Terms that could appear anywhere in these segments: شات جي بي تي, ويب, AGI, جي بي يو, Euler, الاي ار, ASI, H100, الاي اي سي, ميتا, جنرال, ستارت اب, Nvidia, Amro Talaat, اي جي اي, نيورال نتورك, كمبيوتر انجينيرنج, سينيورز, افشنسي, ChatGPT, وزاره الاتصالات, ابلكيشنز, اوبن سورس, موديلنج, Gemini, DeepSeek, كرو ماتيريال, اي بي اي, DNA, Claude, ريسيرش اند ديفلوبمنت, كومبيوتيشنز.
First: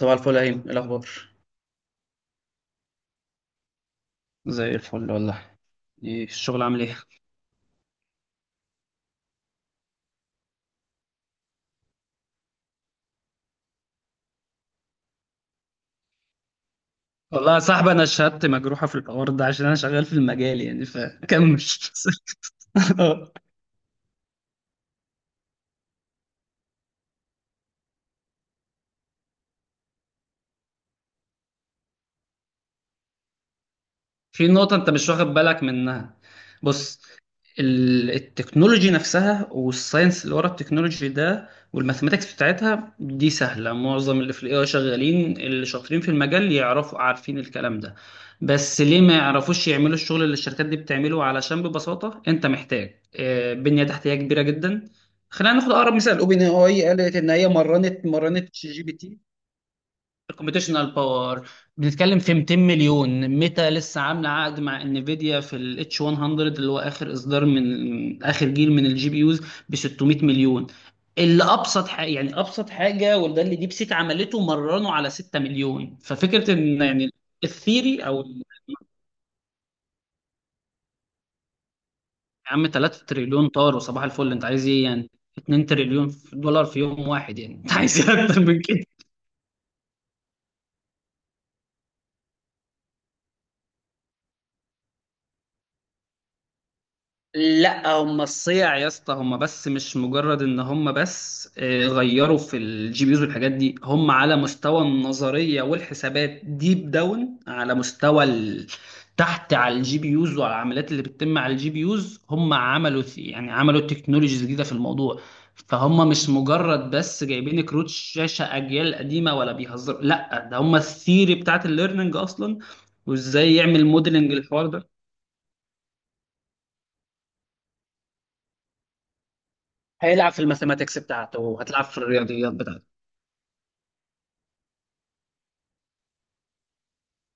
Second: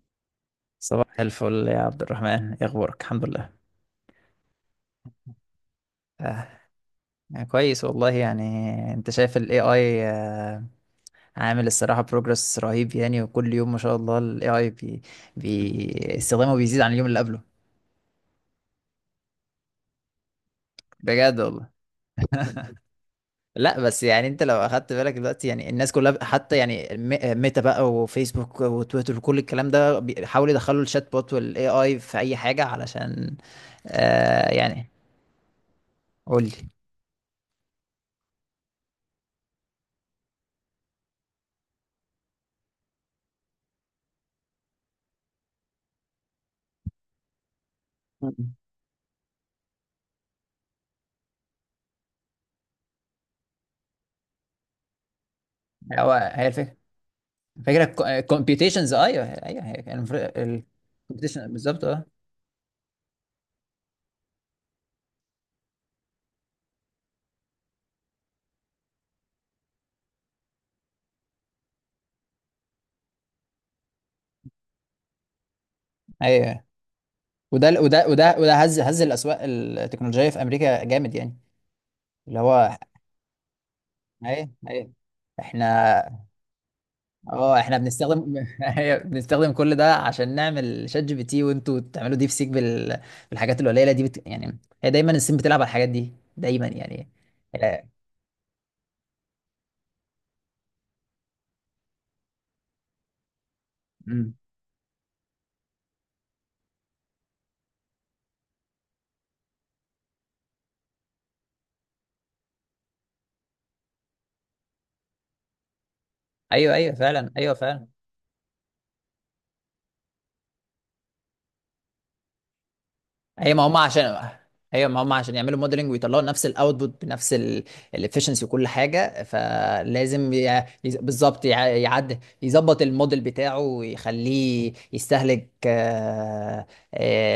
صباح الفل يا هيم، إيه الاخبار؟ صباح الفل يا عبد الرحمن، ايه اخبارك؟ الحمد لله. زي الفل والله. ايه آه الشغل عامل ايه؟ كويس والله يعني. انت شايف ال AI؟ عامل الصراحة بروجرس رهيب يعني، وكل يوم ما شاء الله ال AI بي بي استخدامه بيزيد عن اليوم اللي قبله. والله يا صاحبي انا شهادتي مجروحه في الحوار ده عشان انا شغال في المجال يعني، بجد فكمل. والله. لا بس يعني انت لو اخدت بالك دلوقتي، يعني الناس كلها حتى يعني ميتا بقى وفيسبوك وتويتر وكل الكلام ده بيحاولوا يدخلوا الشات بوت وال AI في اي حاجة علشان في آه نقطة يعني أنت مش واخد بالك منها. قول لي. بص. التكنولوجي نفسها والساينس اللي ورا التكنولوجي ده والماثيماتكس بتاعتها دي سهلة، معظم اللي في الاي اي شغالين اللي شاطرين في المجال يعرفوا، عارفين الكلام ده. مم. بس ليه ما يعرفوش يعملوا الشغل اللي الشركات دي بتعمله؟ علشان ببساطة أنت محتاج بنية تحتية كبيرة جدا. خلينا ناخد أقرب هو مثال، أوبن هي اي الفكرة، اي قالت إن هي مرنت فاكر مرنت شات جي كومبيوتيشنز؟ بي تي. ايوه ايوه، الكمبيوتيشنال باور، الكومبيوتيشن بالظبط اه. بنتكلم في 200 مليون. ميتا لسه عامله عقد مع انفيديا في الاتش 100، اللي هو اخر اصدار من اخر جيل من الجي بي يوز، ب 600 مليون. اللي ابسط حاجه، يعني ابسط حاجه، وده اللي ديب سيك عملته، مرنه على 6 مليون. ففكره ايوه، ان يعني وده الثيري، وده او وده وده يا هز الاسواق التكنولوجيه في امريكا جامد يعني، اللي عم هو 3 تريليون طار وصباح الفل، انت ايوه عايز ايه ايوه. يعني؟ 2 تريليون احنا دولار في يوم واحد، يعني اه انت احنا عايز ايه بنستخدم اكتر من كده؟ أيوة، بنستخدم كل ده عشان نعمل شات جي بي تي، وانتوا تعملوا ديب سيك بالحاجات القليله دي. يعني هي دايما الصين بتلعب على الحاجات دي دايما يعني. آه، لا هم الصيع يا اسطى، هم بس مش مجرد ان هم بس غيروا في الجي بيوز والحاجات دي، هم أمم. على مستوى النظريه والحسابات ديب داون على مستوى تحت، على الجي بيوز وعلى العمليات اللي بتتم على الجي بيوز، هم عملوا يعني عملوا تكنولوجيز جديده في الموضوع. فهم مش ايوه مجرد ايوه بس فعلا، ايوه جايبين فعلا. كروت شاشه اجيال قديمه ولا بيهزروا، لا ده هم الثيري بتاعت الليرنينج اصلا، هي وازاي ما هم يعمل عشان موديلنج الحوار هي ده. ما هم عشان يعملوا موديلنج ويطلعوا نفس الاوتبوت بنفس الافشنسي وكل حاجه، فلازم هيلعب في الماثيماتكس بتاعته بالظبط وهتلعب في يعد الرياضيات يظبط بتاعته. الموديل بتاعه ويخليه يستهلك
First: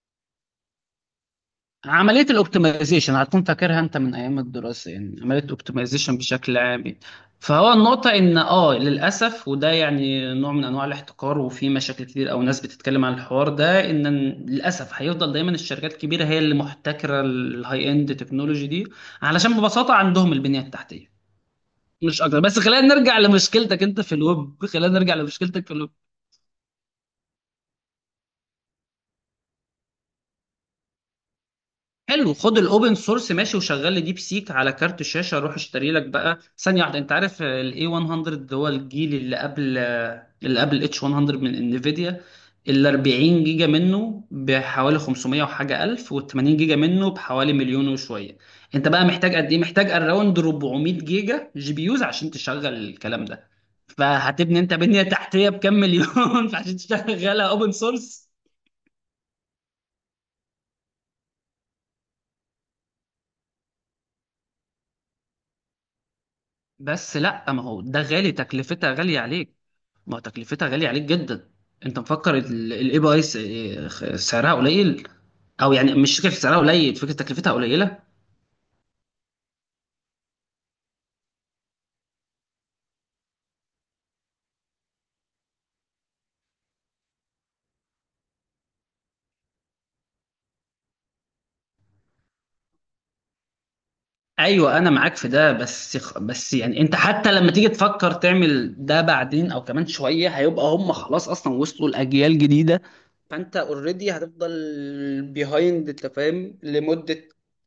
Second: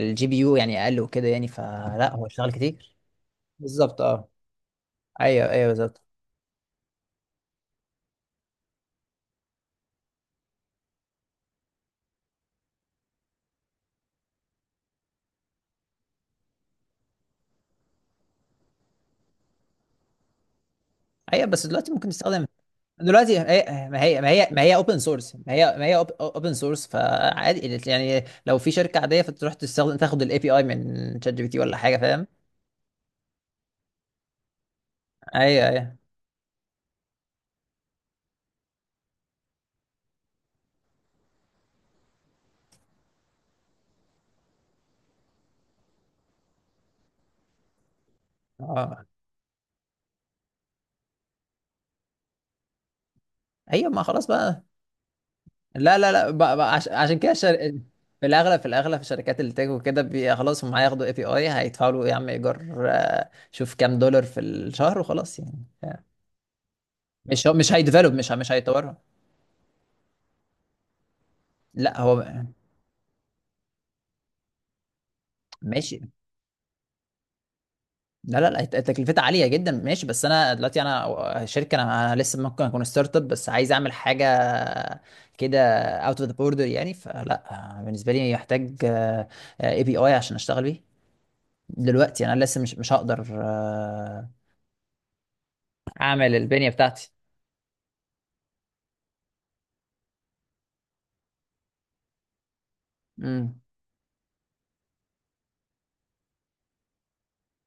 الجي بي يو يعني اقل وكده يعني، فلا هو عملية اشتغل كتير. الاوبتمايزيشن هتكون فاكرها انت بالظبط من اه. ايام الدراسة، يعني عملية ايوه ايوه بالظبط. الاوبتمايزيشن بشكل عام يعني. فهو النقطة ان اه، للأسف وده يعني نوع من انواع الاحتكار، وفي مشاكل كتير او ناس بتتكلم عن الحوار ده، ان للأسف هيفضل دايما الشركات الكبيرة هي اللي محتكرة الهاي اند تكنولوجي دي، علشان ببساطة عندهم البنية التحتية، ايوه، بس دلوقتي ممكن مش اكتر. تستخدم. بس خلينا نرجع دلوقتي لمشكلتك هي- انت ما في هي ما هي ما الويب، هي خلينا اوبن نرجع سورس، ما هي لمشكلتك في ما الويب. هي اوبن سورس، فعادي يعني. لو في شركه عاديه فتروح تستخدم، تاخد الاي بي اي من شات جي بي تي ولا حاجه، فاهم؟ حلو، خد الاوبن سورس ماشي وشغل لي ديب سيك على كارت شاشه، اروح ايوه اشتري ايوه لك بقى، ثانيه واحده، انت عارف الاي 100 هو الجيل اللي قبل اللي قبل اتش 100 من انفيديا. ال 40 جيجا منه بحوالي 500 وحاجه الف، وال 80 جيجا منه بحوالي مليون وشويه. انت بقى اه محتاج قد ايه؟ محتاج اراوند 400 جيجا جي بي يوز عشان تشغل الكلام ده. ايوه، ما خلاص فهتبني بقى. انت بنيه تحتيه بكام لا لا لا مليون بقى بقى فعشان عشان كده تشغلها اوبن سورس؟ في الاغلب، في الاغلب في شركات التك وكده خلاص، هم هياخدوا اي بي اي هيدفعوا له يا عم ايجار، شوف كام دولار في الشهر وخلاص يعني بس مش هو، لا، ما مش هو ده هيديفلوب، غالي، مش تكلفتها هيطورها. غاليه عليك، ما تكلفتها غالية عليك جدا. انت لا هو مفكر الاي بي اي سعرها قليل، او يعني ماشي. مش فكرة سعرها قليل، فكرة تكلفتها قليلة. لا لا لا تكلفتها عاليه جدا ماشي، بس انا دلوقتي انا شركه، أنا لسه ممكن اكون ستارت اب بس عايز اعمل حاجه كده اوت اوف ذا بوردر يعني، فلا بالنسبه لي يحتاج اي بي اي عشان اشتغل بيه دلوقتي يعني. انا لسه مش هقدر ايوه، انا معاك في ده، اعمل بس البنية يعني انت بتاعتي. حتى لما تيجي تفكر تعمل ده بعدين او كمان شويه، هيبقى هم خلاص اصلا وصلوا لاجيال جديده. فانت امم. اوريدي هتفضل بيهايند، انت فاهم، لمده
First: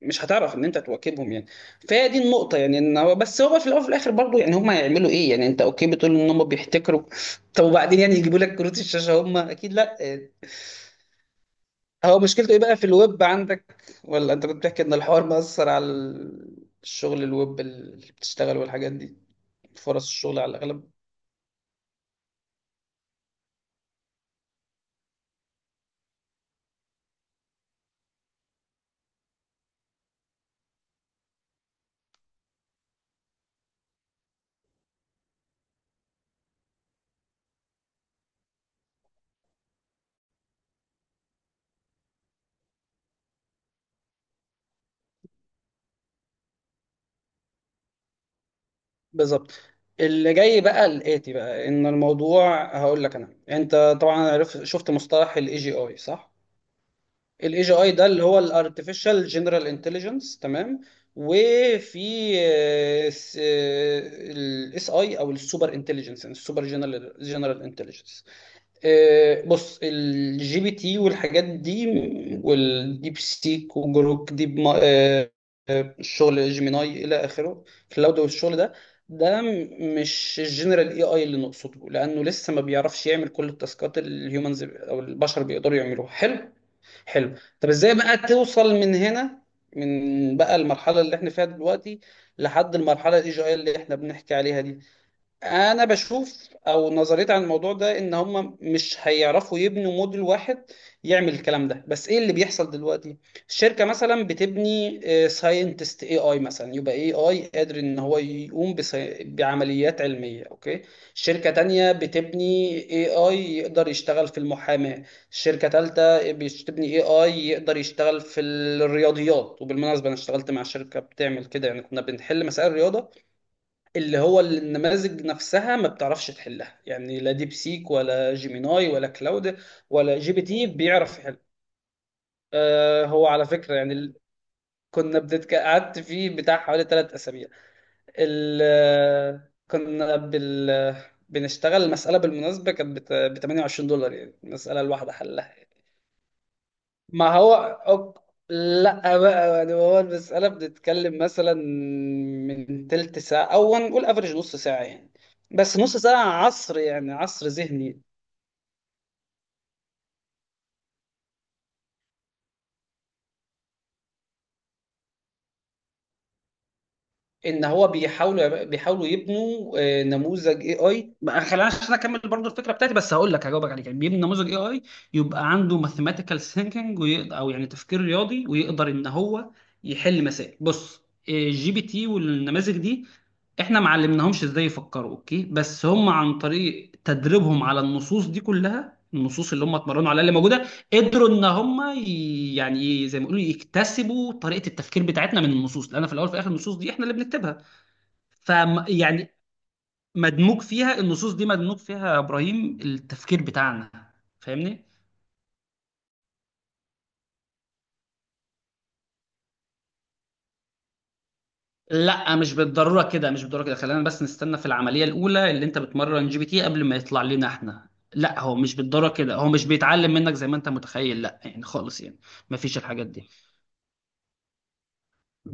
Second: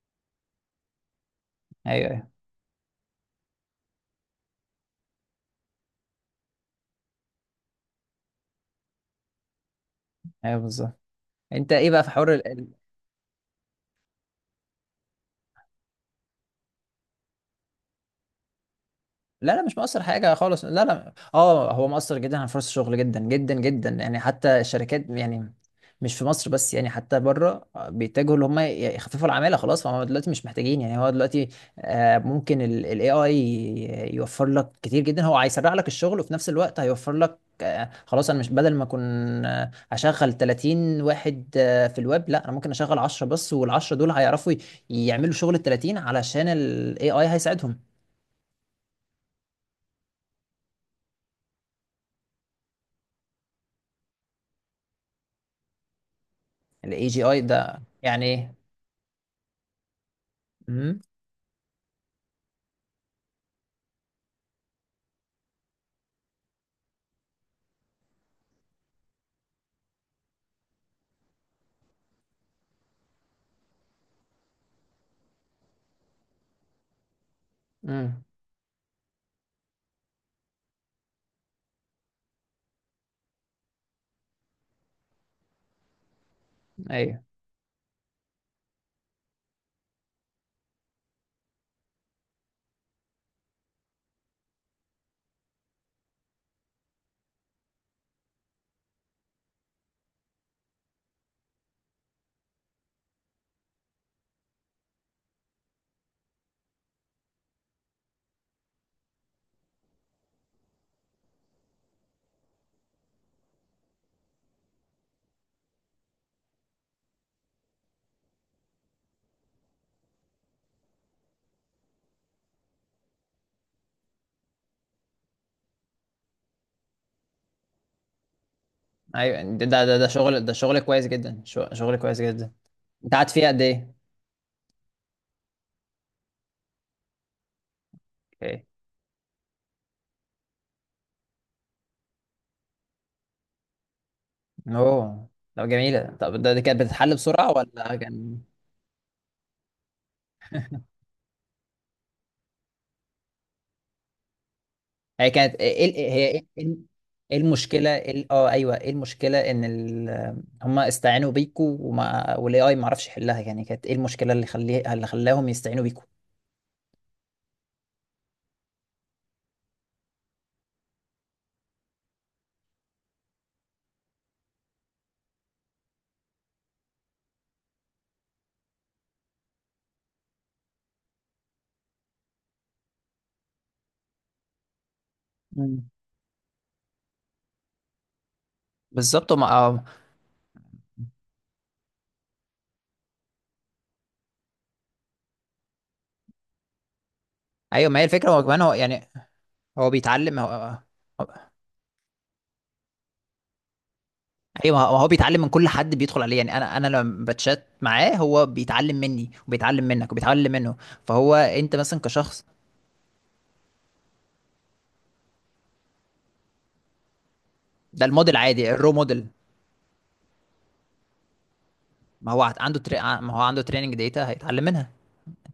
مش هتعرف ان انت تواكبهم يعني. ايوه فهي دي ايوه النقطه، يعني ان هو بس، هو في الاول وفي الاخر برضه، يعني هم هيعملوا ايه يعني؟ انت اوكي بتقول ان هم بيحتكروا، طب وبعدين؟ يعني يجيبوا لك كروت الشاشه هم؟ اكيد لا. ايوه بالظبط. انت ايه بقى في هو حوار؟ مشكلته ايه بقى في الويب عندك، ولا انت كنت بتحكي ان الحوار مأثر على الشغل الويب اللي بتشتغل والحاجات دي؟ لا لا مش مؤثر فرص حاجة الشغل على خالص، لا الاغلب. لا اه هو مؤثر جدا على فرص الشغل، جدا جدا جدا يعني. حتى الشركات يعني مش في مصر بس يعني، حتى بره بيتجهوا ان هم يخففوا العمالة خلاص، فهم دلوقتي مش محتاجين يعني. هو دلوقتي ممكن الاي اي يوفر لك كتير جدا. هو هيسرع لك الشغل وفي نفس الوقت هيوفر لك، خلاص انا مش بدل ما اكون هشغل 30 واحد في الويب، لا انا ممكن اشغل 10 بس، وال10 دول هيعرفوا يعملوا شغل ال 30 علشان الاي اي هيساعدهم. بالظبط. اللي جاي بقى، الاتي بقى، ان الموضوع هقول لك انا، انت طبعا عرفت شفت مصطلح الاي جي اي صح؟ الاي جي اي الاي جي ده اي ده اللي يعني هو ايه؟ الارتفيشال جنرال انتليجنس، تمام. امم وفي الاس اي، او السوبر انتليجنس، السوبر جنرال انتليجنس. بص، الجي بي تي والحاجات دي والديب سيك وجروك ديب الشغل جيميناي الى اخره، كلاود امم والشغل ده، ده مش الجنرال اي اي اللي نقصده، لانه لسه ما بيعرفش يعمل كل التاسكات اللي الهيومنز او البشر بيقدروا يعملوها. حلو، ايوه حلو. طب ازاي بقى توصل من هنا، من بقى المرحله اللي احنا فيها دلوقتي، لحد المرحله الاي جي اي اللي احنا بنحكي عليها دي؟ انا بشوف او نظريتي عن الموضوع ده ان هم مش هيعرفوا يبنوا موديل واحد يعمل الكلام ده. بس ايه اللي بيحصل دلوقتي؟ الشركه مثلا بتبني ساينتست اي اي مثلا، يبقى اي اي قادر ان هو يقوم بعمليات علميه، اوكي. شركه تانية بتبني اي اي يقدر يشتغل في المحاماه، شركه تالتة بتبني اي اي يقدر يشتغل في الرياضيات. وبالمناسبه انا اشتغلت مع شركه بتعمل كده، يعني كنا بنحل مسائل رياضه اللي هو النماذج نفسها ما بتعرفش تحلها، يعني لا ديب سيك ولا جيميناي ولا ايوه كلاود ده ده ده ولا جي بي شغل، ده تي شغل كويس بيعرف يحل. جدا، شغل كويس جدا. آه انت هو قعدت على فيه قد فكرة يعني ايه؟ قعدت فيه بتاع حوالي ثلاث أسابيع. ال... اوكي. آه، كنا بال... بنشتغل المسألة، بالمناسبة كانت ب 28 دولار، يعني المسألة الواحدة اوه، حلها. طب جميله. طب ده، دي كانت بتتحل ما بسرعه هو ولا أوك... كان، لا بقى، يعني هو المسألة بنتكلم مثلا من تلت ساعة، أو هنقول افريج نص ساعة يعني، هي كانت بس ايه ال- نص ساعة هي ايه إيه- عصر يعني، إيه عصر المشكله؟ ذهني. إيه ايوه، ايه المشكله ان هم استعانوا بيكوا، والاي اي ما عرفش يحلها يعني؟ كانت ايه المشكله اللي اللي خلاهم يستعينوا بيكوا؟ ان هو بيحاولوا يبنوا نموذج اي اي، خلينا عشان اكمل برضو الفكره بتاعتي، بس هقول لك، هجاوبك عليك، يعني بيبني نموذج اي اي يبقى عنده ماثيماتيكال ثينكينج، او يعني تفكير رياضي، ويقدر ان هو يحل مسائل. بص، الجي بي تي والنماذج دي احنا ما علمناهمش ازاي يفكروا، اوكي، بس مم. هم عن طريق تدريبهم على النصوص دي كلها، بالظبط ما النصوص اللي هم اتمرنوا عليها اللي موجوده، قدروا ان هم يعني إيه زي ما يقولوا، يكتسبوا طريقه التفكير بتاعتنا من النصوص، لان في الاول وفي الاخر النصوص دي احنا اللي بنكتبها. ايوه. ما هي الفكره، هو ف، كمان هو يعني يعني، هو بيتعلم، مدموج هو فيها، النصوص دي مدموج فيها يا ابراهيم التفكير بتاعنا، ايوه. ما فاهمني؟ هو بيتعلم من كل حد بيدخل عليه يعني، انا لما بتشات معاه هو بيتعلم مني وبيتعلم منك وبيتعلم منه، فهو انت مثلا لا، كشخص. مش بالضروره كده، خلينا بس نستنى، في العمليه الاولى اللي انت بتمرن جي بي تي قبل ما يطلع لنا احنا، ده الموديل لا هو عادي، مش الرو بالضروره موديل. كده، هو مش بيتعلم منك زي ما انت متخيل، لا يعني خالص يعني، ما هو مفيش عنده الحاجات دي. ما هو عنده تريننج داتا هيتعلم منها.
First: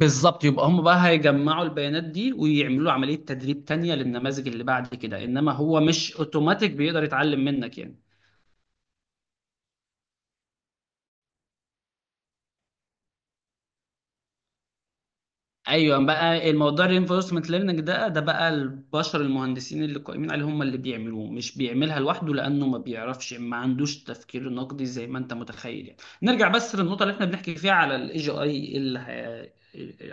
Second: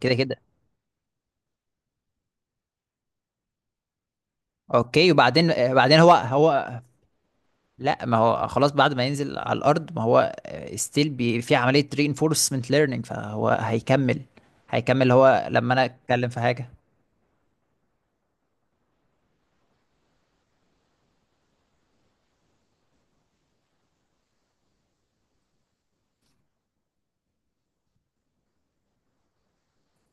كده كده. يبقى هم بقى هيجمعوا البيانات دي ويعملوا عملية تدريب تانية للنماذج اللي بعد اوكي، كده، وبعدين انما هو بعدين هو مش اوتوماتيك هو بيقدر يتعلم منك يعني. لا، ما هو خلاص بعد ما ينزل على الارض ما هو ستيل في عمليه reinforcement ليرنينج، فهو هيكمل. هيكمل هو لما انا ايوه اتكلم في بقى حاجه. الموضوع الرينفورسمنت ليرنينج ده بقى البشر المهندسين اللي قائمين عليه هم اللي بيعملوه، مش بيعملها لوحده، لانه ما بيعرفش، ما عندوش تفكير نقدي زي ما انت متخيل يعني. نرجع بس للنقطه اللي احنا بنحكي فيها على الاي جي اي،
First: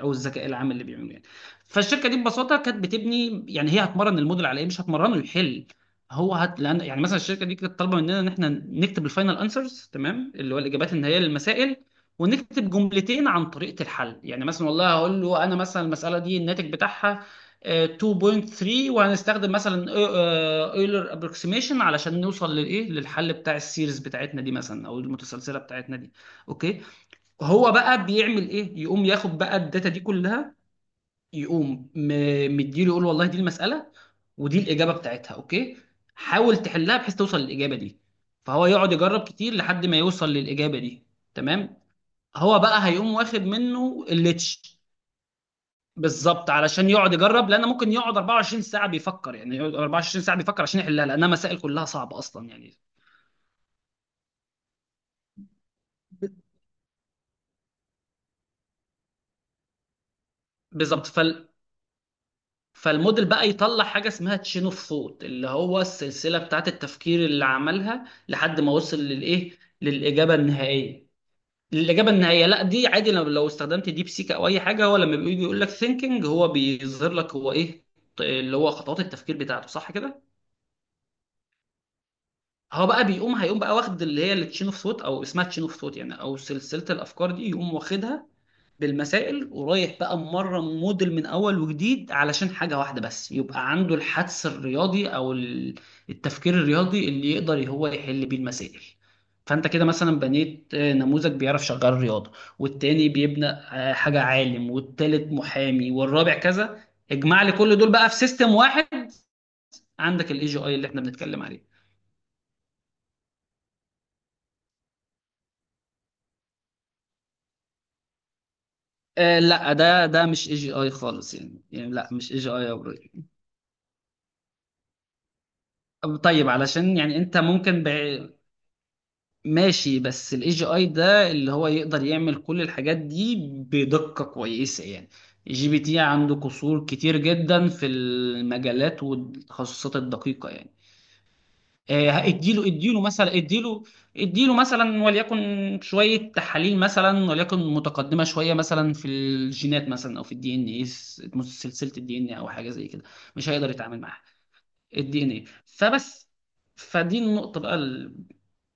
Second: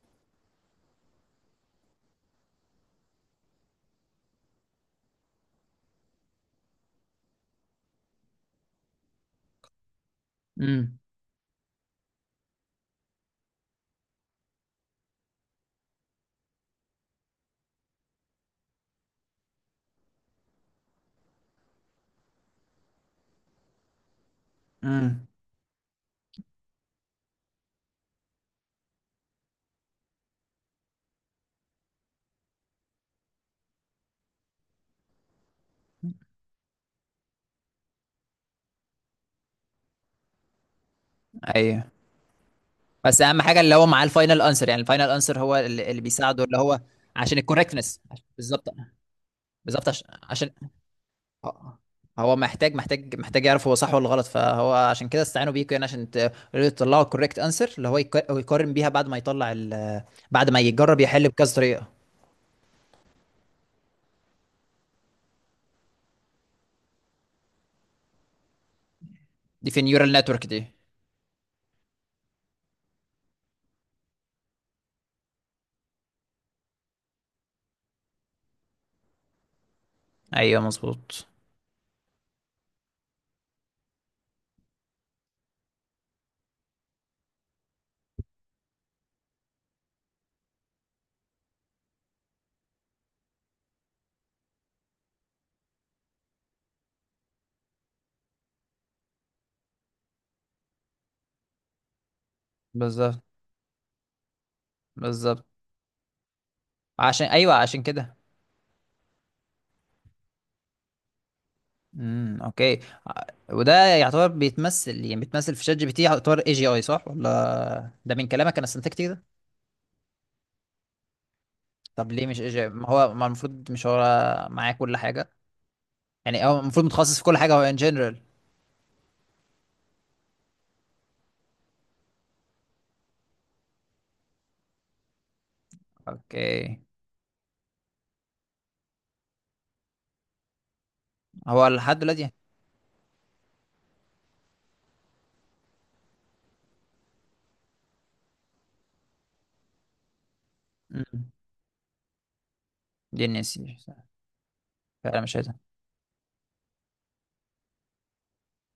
او الذكاء العام اللي بيعملوه يعني. فالشركه دي ببساطه كانت بتبني، يعني هي هتمرن الموديل على ايه؟ مش هتمرنه يحل، لان يعني مثلا الشركه دي كانت طالبه مننا ان احنا نكتب الفاينل انسرز، تمام، اللي هو الاجابات امم النهائيه للمسائل، ونكتب جملتين عن طريقة الحل، يعني مثلا والله هقول له انا مثلا المسألة دي الناتج بتاعها 2.3، وهنستخدم مثلا اويلر ابروكسيميشن علشان نوصل للايه، للحل بتاع السيريز بتاعتنا دي مثلا، او امم المتسلسلة بتاعتنا دي، اوكي. هو بقى بيعمل ايه؟ يقوم ياخد بقى الداتا دي كلها، يقوم مديله يقول والله دي المسألة ودي الإجابة بتاعتها، اوكي، حاول تحلها بحيث توصل للإجابة دي. فهو يقعد يجرب كتير لحد ما يوصل للإجابة دي، تمام. ايوه، هو بقى هيقوم بس واخد اهم حاجه اللي هو معاه منه الفاينل انسر، الليتش. يعني الفاينل انسر هو اللي, اللي بيساعده بالظبط، اللي هو علشان يقعد عشان يجرب، لان ممكن الكوركتنس. يقعد 24 بالظبط. ساعه بيفكر، يعني يقعد بالظبط عشان, 24 ساعه عشان. بيفكر عشان يحلها لانها مسائل آه. كلها صعبه هو اصلا محتاج يعني. محتاج يعرف هو صح ولا غلط، فهو عشان كده استعانوا بيكوا، يعني عشان ب- تطلعوا الكوركت انسر اللي هو هو يقارن بيها بعد ما يطلع ال، بعد ما يجرب بالظبط يحل بكذا طريقه. فالموديل بقى يطلع حاجه اسمها تشين اوف ثوت، اللي هو السلسله بتاعت التفكير اللي عملها لحد ما وصل للايه، دي في النيورال للاجابه نتورك دي. النهائيه. الاجابه النهائيه لا دي عادي، لو استخدمت ديب سيك او اي حاجه هو لما بيجي يقول لك ثينكينج هو بيظهر لك هو ايه، اللي هو خطوات التفكير بتاعته، صح كده؟ ايوه مظبوط. هو بقى بيقوم، هيقوم بقى واخد اللي هي التشين اوف ثوت، او اسمها تشين اوف ثوت يعني، او سلسله الافكار دي، يقوم واخدها بالمسائل، ورايح بقى مره موديل من اول وجديد، علشان حاجه واحده بس، يبقى عنده الحدس الرياضي، التفكير الرياضي اللي يقدر هو يحل بيه المسائل. فانت كده مثلا بنيت نموذج بيعرف شغال رياضه، والتاني بالظبط بيبنى حاجه عالم، والتالت بالظبط محامي، والرابع كذا. عشان، اجمع لي ايوه كل عشان دول بقى في كده. سيستم واحد، عندك الاي جي اي اللي احنا بنتكلم عليه. اوكي. وده يعتبر بيتمثل، يعني بيتمثل في شات جي بي تي، يعتبر اي جي اي صح ولا؟ ده من كلامك انا استنتجت كده. آه لا، ده مش اي جي اي خالص يعني لا طب ليه مش اي مش اي جي اي جي؟ يا ما برو. هو ما المفروض مش هو معاه كل حاجه؟ يعني طيب هو المفروض علشان يعني متخصص في كل انت حاجه، هو ان ممكن جنرال. ماشي، بس الاي جي اي ده اللي هو يقدر يعمل كل الحاجات دي بدقة كويسة يعني. جي بي تي عنده اوكي. قصور كتير جدا في المجالات والتخصصات الدقيقة يعني. هو لحد دلوقتي. اديله، اديله مثلا وليكن شويه تحاليل مثلا وليكن متقدمه شويه مثلا في الجينات مثلا، او في الدي ان اي، امم. سلسله الدي ان او حاجه زي كده، دي مش الناس هيقدر يتعامل معاها، فعلا الدي ان مش اي، عايزها. فبس. فدي النقطه بقى،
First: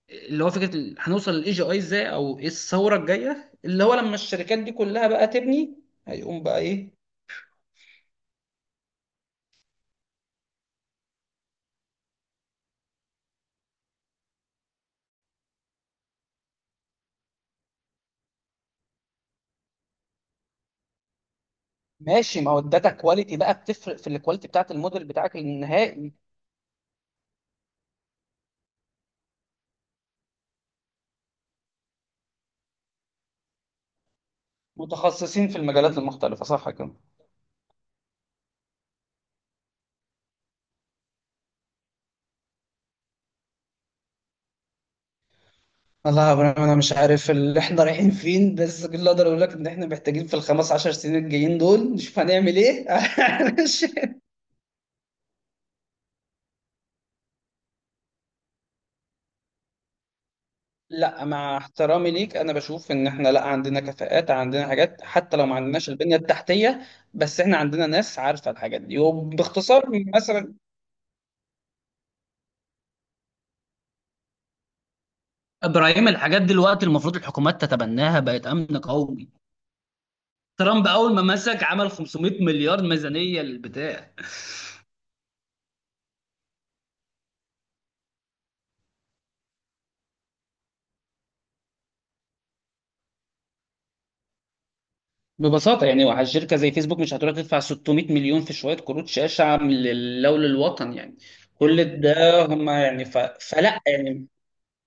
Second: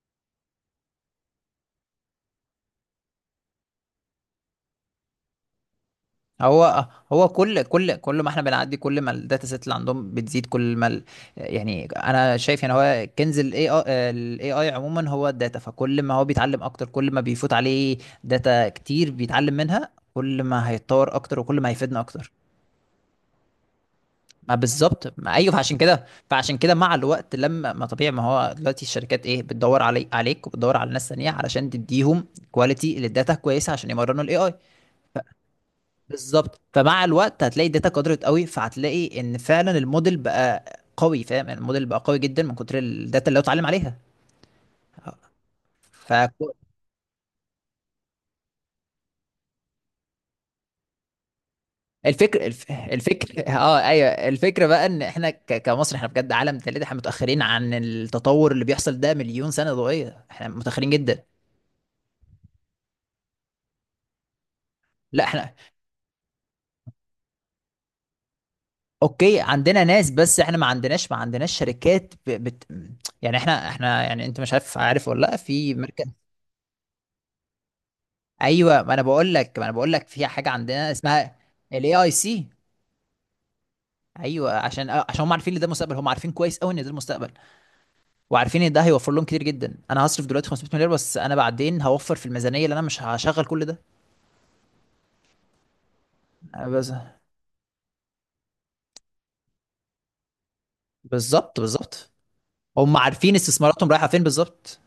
اللي هو فكره هنوصل للاي جي اي ازاي، او ايه الثوره الجايه اللي هو لما الشركات دي كلها بقى تبني، هيقوم بقى هو ايه. هو كل ما احنا بنعدي، كل ما الداتا سيت اللي عندهم بتزيد كل ما يعني انا شايف يعني هو كنز الاي اي، الاي اي عموما هو الداتا، فكل ما هو بيتعلم اكتر كل ما بيفوت عليه داتا كتير بيتعلم منها كل ما هيتطور اكتر وكل ما هيفيدنا اكتر. ماشي، ما هو الداتا كواليتي بقى بتفرق في الكواليتي ما بتاعت الموديل بالظبط، ما بتاعك ايوه، فعشان كده، النهائي. فعشان كده مع الوقت لما ما طبيعي ما هو دلوقتي الشركات ايه بتدور علي عليك وبتدور على ناس ثانيه علشان تديهم كواليتي للداتا كويسه عشان يمرنوا الاي اي. متخصصين في المجالات المختلفة، بالظبط، صح كده. فمع الوقت هتلاقي الداتا قدرت قوي، فهتلاقي ان فعلا الموديل بقى قوي، فاهم يعني؟ الموديل بقى قوي جدا من كتر الداتا اللي هو اتعلم عليها. ف، والله يا ابراهيم انا مش عارف اللي احنا رايحين فين، بس كل اللي اقدر اقول لك ان احنا محتاجين في الـ 15 سنين الجايين دول نشوف الفكر هنعمل ايه الفكر اه، ايوه علشان. الفكره بقى ان احنا كمصر احنا بجد عالم ثالث، احنا متاخرين عن التطور اللي بيحصل ده مليون سنه ضوئيه، احنا متاخرين جدا. لا مع احترامي ليك، انا بشوف ان احنا، لا عندنا كفاءات، عندنا حاجات لا حتى لو احنا، ما عندناش البنية التحتية، بس احنا عندنا ناس عارفة الحاجات دي، اوكي عندنا وباختصار ناس بس مثلا، احنا ما عندناش شركات يعني احنا يعني، انت مش عارف، عارف ولا لا في مركز. ابراهيم الحاجات دلوقتي المفروض الحكومات تتبناها، بقت امن ايوه، ما انا قومي. بقول لك ما انا بقول لك في حاجه ترامب عندنا اول ما اسمها مسك عمل الاي اي 500 سي. مليار ميزانيه للبتاع. ايوه عشان، عشان هم عارفين ان ده المستقبل، هم عارفين كويس قوي ان ده المستقبل، وعارفين ان ده هيوفر لهم كتير جدا. انا هصرف دلوقتي 500 مليار بس انا بعدين هوفر في الميزانيه اللي انا مش هشغل كل ده. ببساطة يعني واحد شركة زي بس فيسبوك مش هتروح تدفع 600 مليون في شوية كروت شاشة من لله وللوطن يعني. بالظبط كل بالظبط، ده هم هم يعني، عارفين فلا استثماراتهم رايحه فين يعني، بالظبط.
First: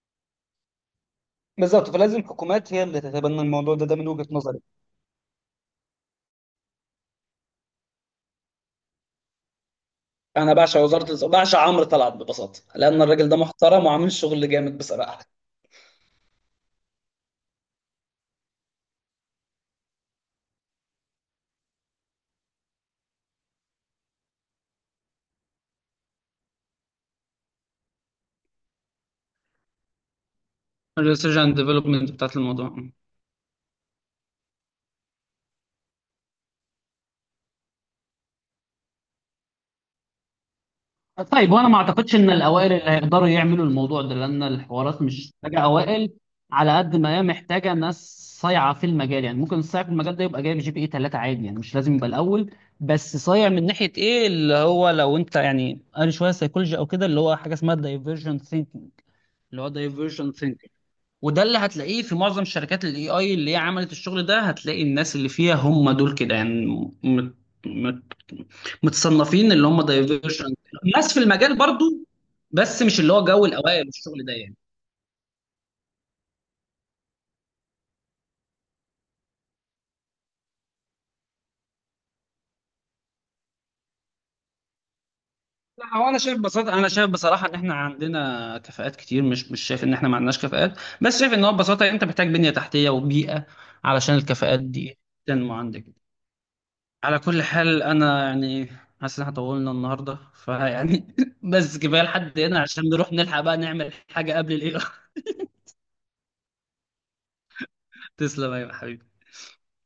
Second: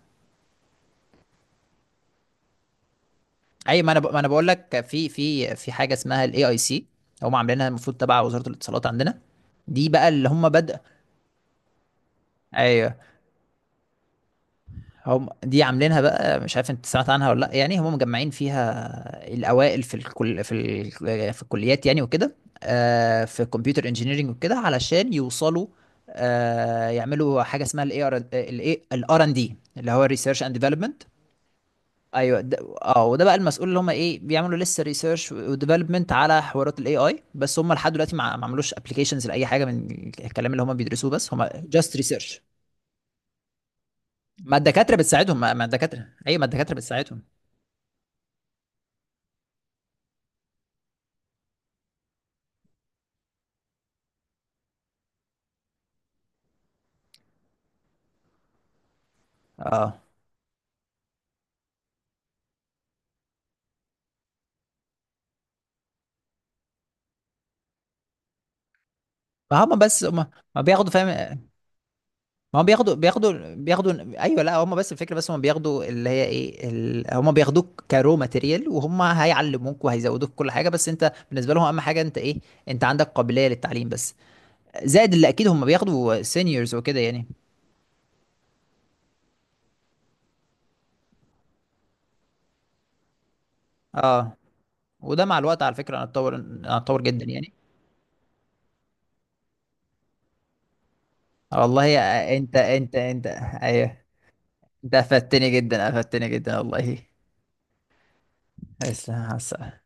بالظبط فلازم الحكومات هي اللي تتبنى الموضوع اي، ده، ما ده انا من ب... ما وجهة انا بقول نظري. لك في في حاجه اسمها الاي اي سي، هم عاملينها المفروض تبع وزاره الاتصالات عندنا. دي بقى اللي هم انا بدأ، بعشق بعشق عمرو طلعت، ببساطة، ايوه، لأن الراجل ده محترم وعامل شغل جامد بصراحة. هم دي عاملينها بقى. مش عارف انت سمعت عنها ولا لا؟ يعني هم مجمعين فيها الاوائل في الكل في في الكليات يعني وكده، في كمبيوتر انجينيرنج وكده، علشان يوصلوا يعملوا حاجه اسمها الاي ار الاي الار ان دي اللي هو ريسيرش اند ديفلوبمنت. الريسيرش اند ديفلوبمنت بتاعت ايوه ده الموضوع. اه، وده بقى المسؤول اللي هم ايه بيعملوا لسه ريسيرش وديفلوبمنت على حوارات الاي اي، بس هم لحد دلوقتي ما عملوش ابلكيشنز لاي حاجه من الكلام اللي هم بيدرسوه، بس هم طيب وانا ما جاست اعتقدش ان ريسيرش. الاوائل اللي هيقدروا يعملوا الموضوع ده، لان ما الدكاتره الحوارات مش بتساعدهم، ما محتاجه ما الدكاتره اوائل ايوه ما الدكاتره على قد ما بتساعدهم هي محتاجه ناس صايعه في المجال، يعني ممكن الصايع في المجال ده يبقى جايب جي بي اي 3 عادي يعني، مش لازم يبقى الاول. بس صايع من ناحيه ايه، اللي هو لو انت يعني قال شويه سيكولوجي او كده، اللي هو حاجه اسمها الدايفرجنت ثينكينج، اللي هو اه. دايفرجنت. وده اللي هتلاقيه في معظم شركات الاي اي اللي هي عملت الشغل ده، هتلاقي الناس اللي فيها هم دول كده يعني، مت... مت... متصنفين ما اللي هم هم بس هم دايفيرجن. ما بياخدوا، ناس في فاهم؟ المجال برضو، ما هم بس مش اللي هو جو الاوائل بياخدوا والشغل ده ايوه. يعني. لا هم بس الفكره، بس هم بياخدوا اللي هي ايه هم بياخدوك كرو ماتيريال، وهم هيعلموك وهيزودوك كل حاجه، بس انت بالنسبه لهم اهم حاجه انت ايه؟ انت عندك قابليه للتعليم بس، زائد اللي اكيد هم لا هو انا بياخدوا شايف ببساطه، سينيورز انا وكده شايف يعني. بصراحه ان احنا عندنا كفاءات كتير، مش شايف ان احنا ما عندناش كفاءات، بس شايف ان هو ببساطه انت محتاج بنيه تحتيه وبيئه علشان اه، الكفاءات دي وده مع تنمو الوقت على عندك. فكره انا اتطور، انا اتطور على جدا كل يعني. حال انا يعني حاسس ان احنا طولنا النهارده فيعني بس، والله كفايه يا، لحد انت هنا عشان انت نروح انت نلحق بقى نعمل ايوه حاجه قبل الايه. انت افدتني جدا، افدتني جدا والله. تسلم يا حبيبي. بس.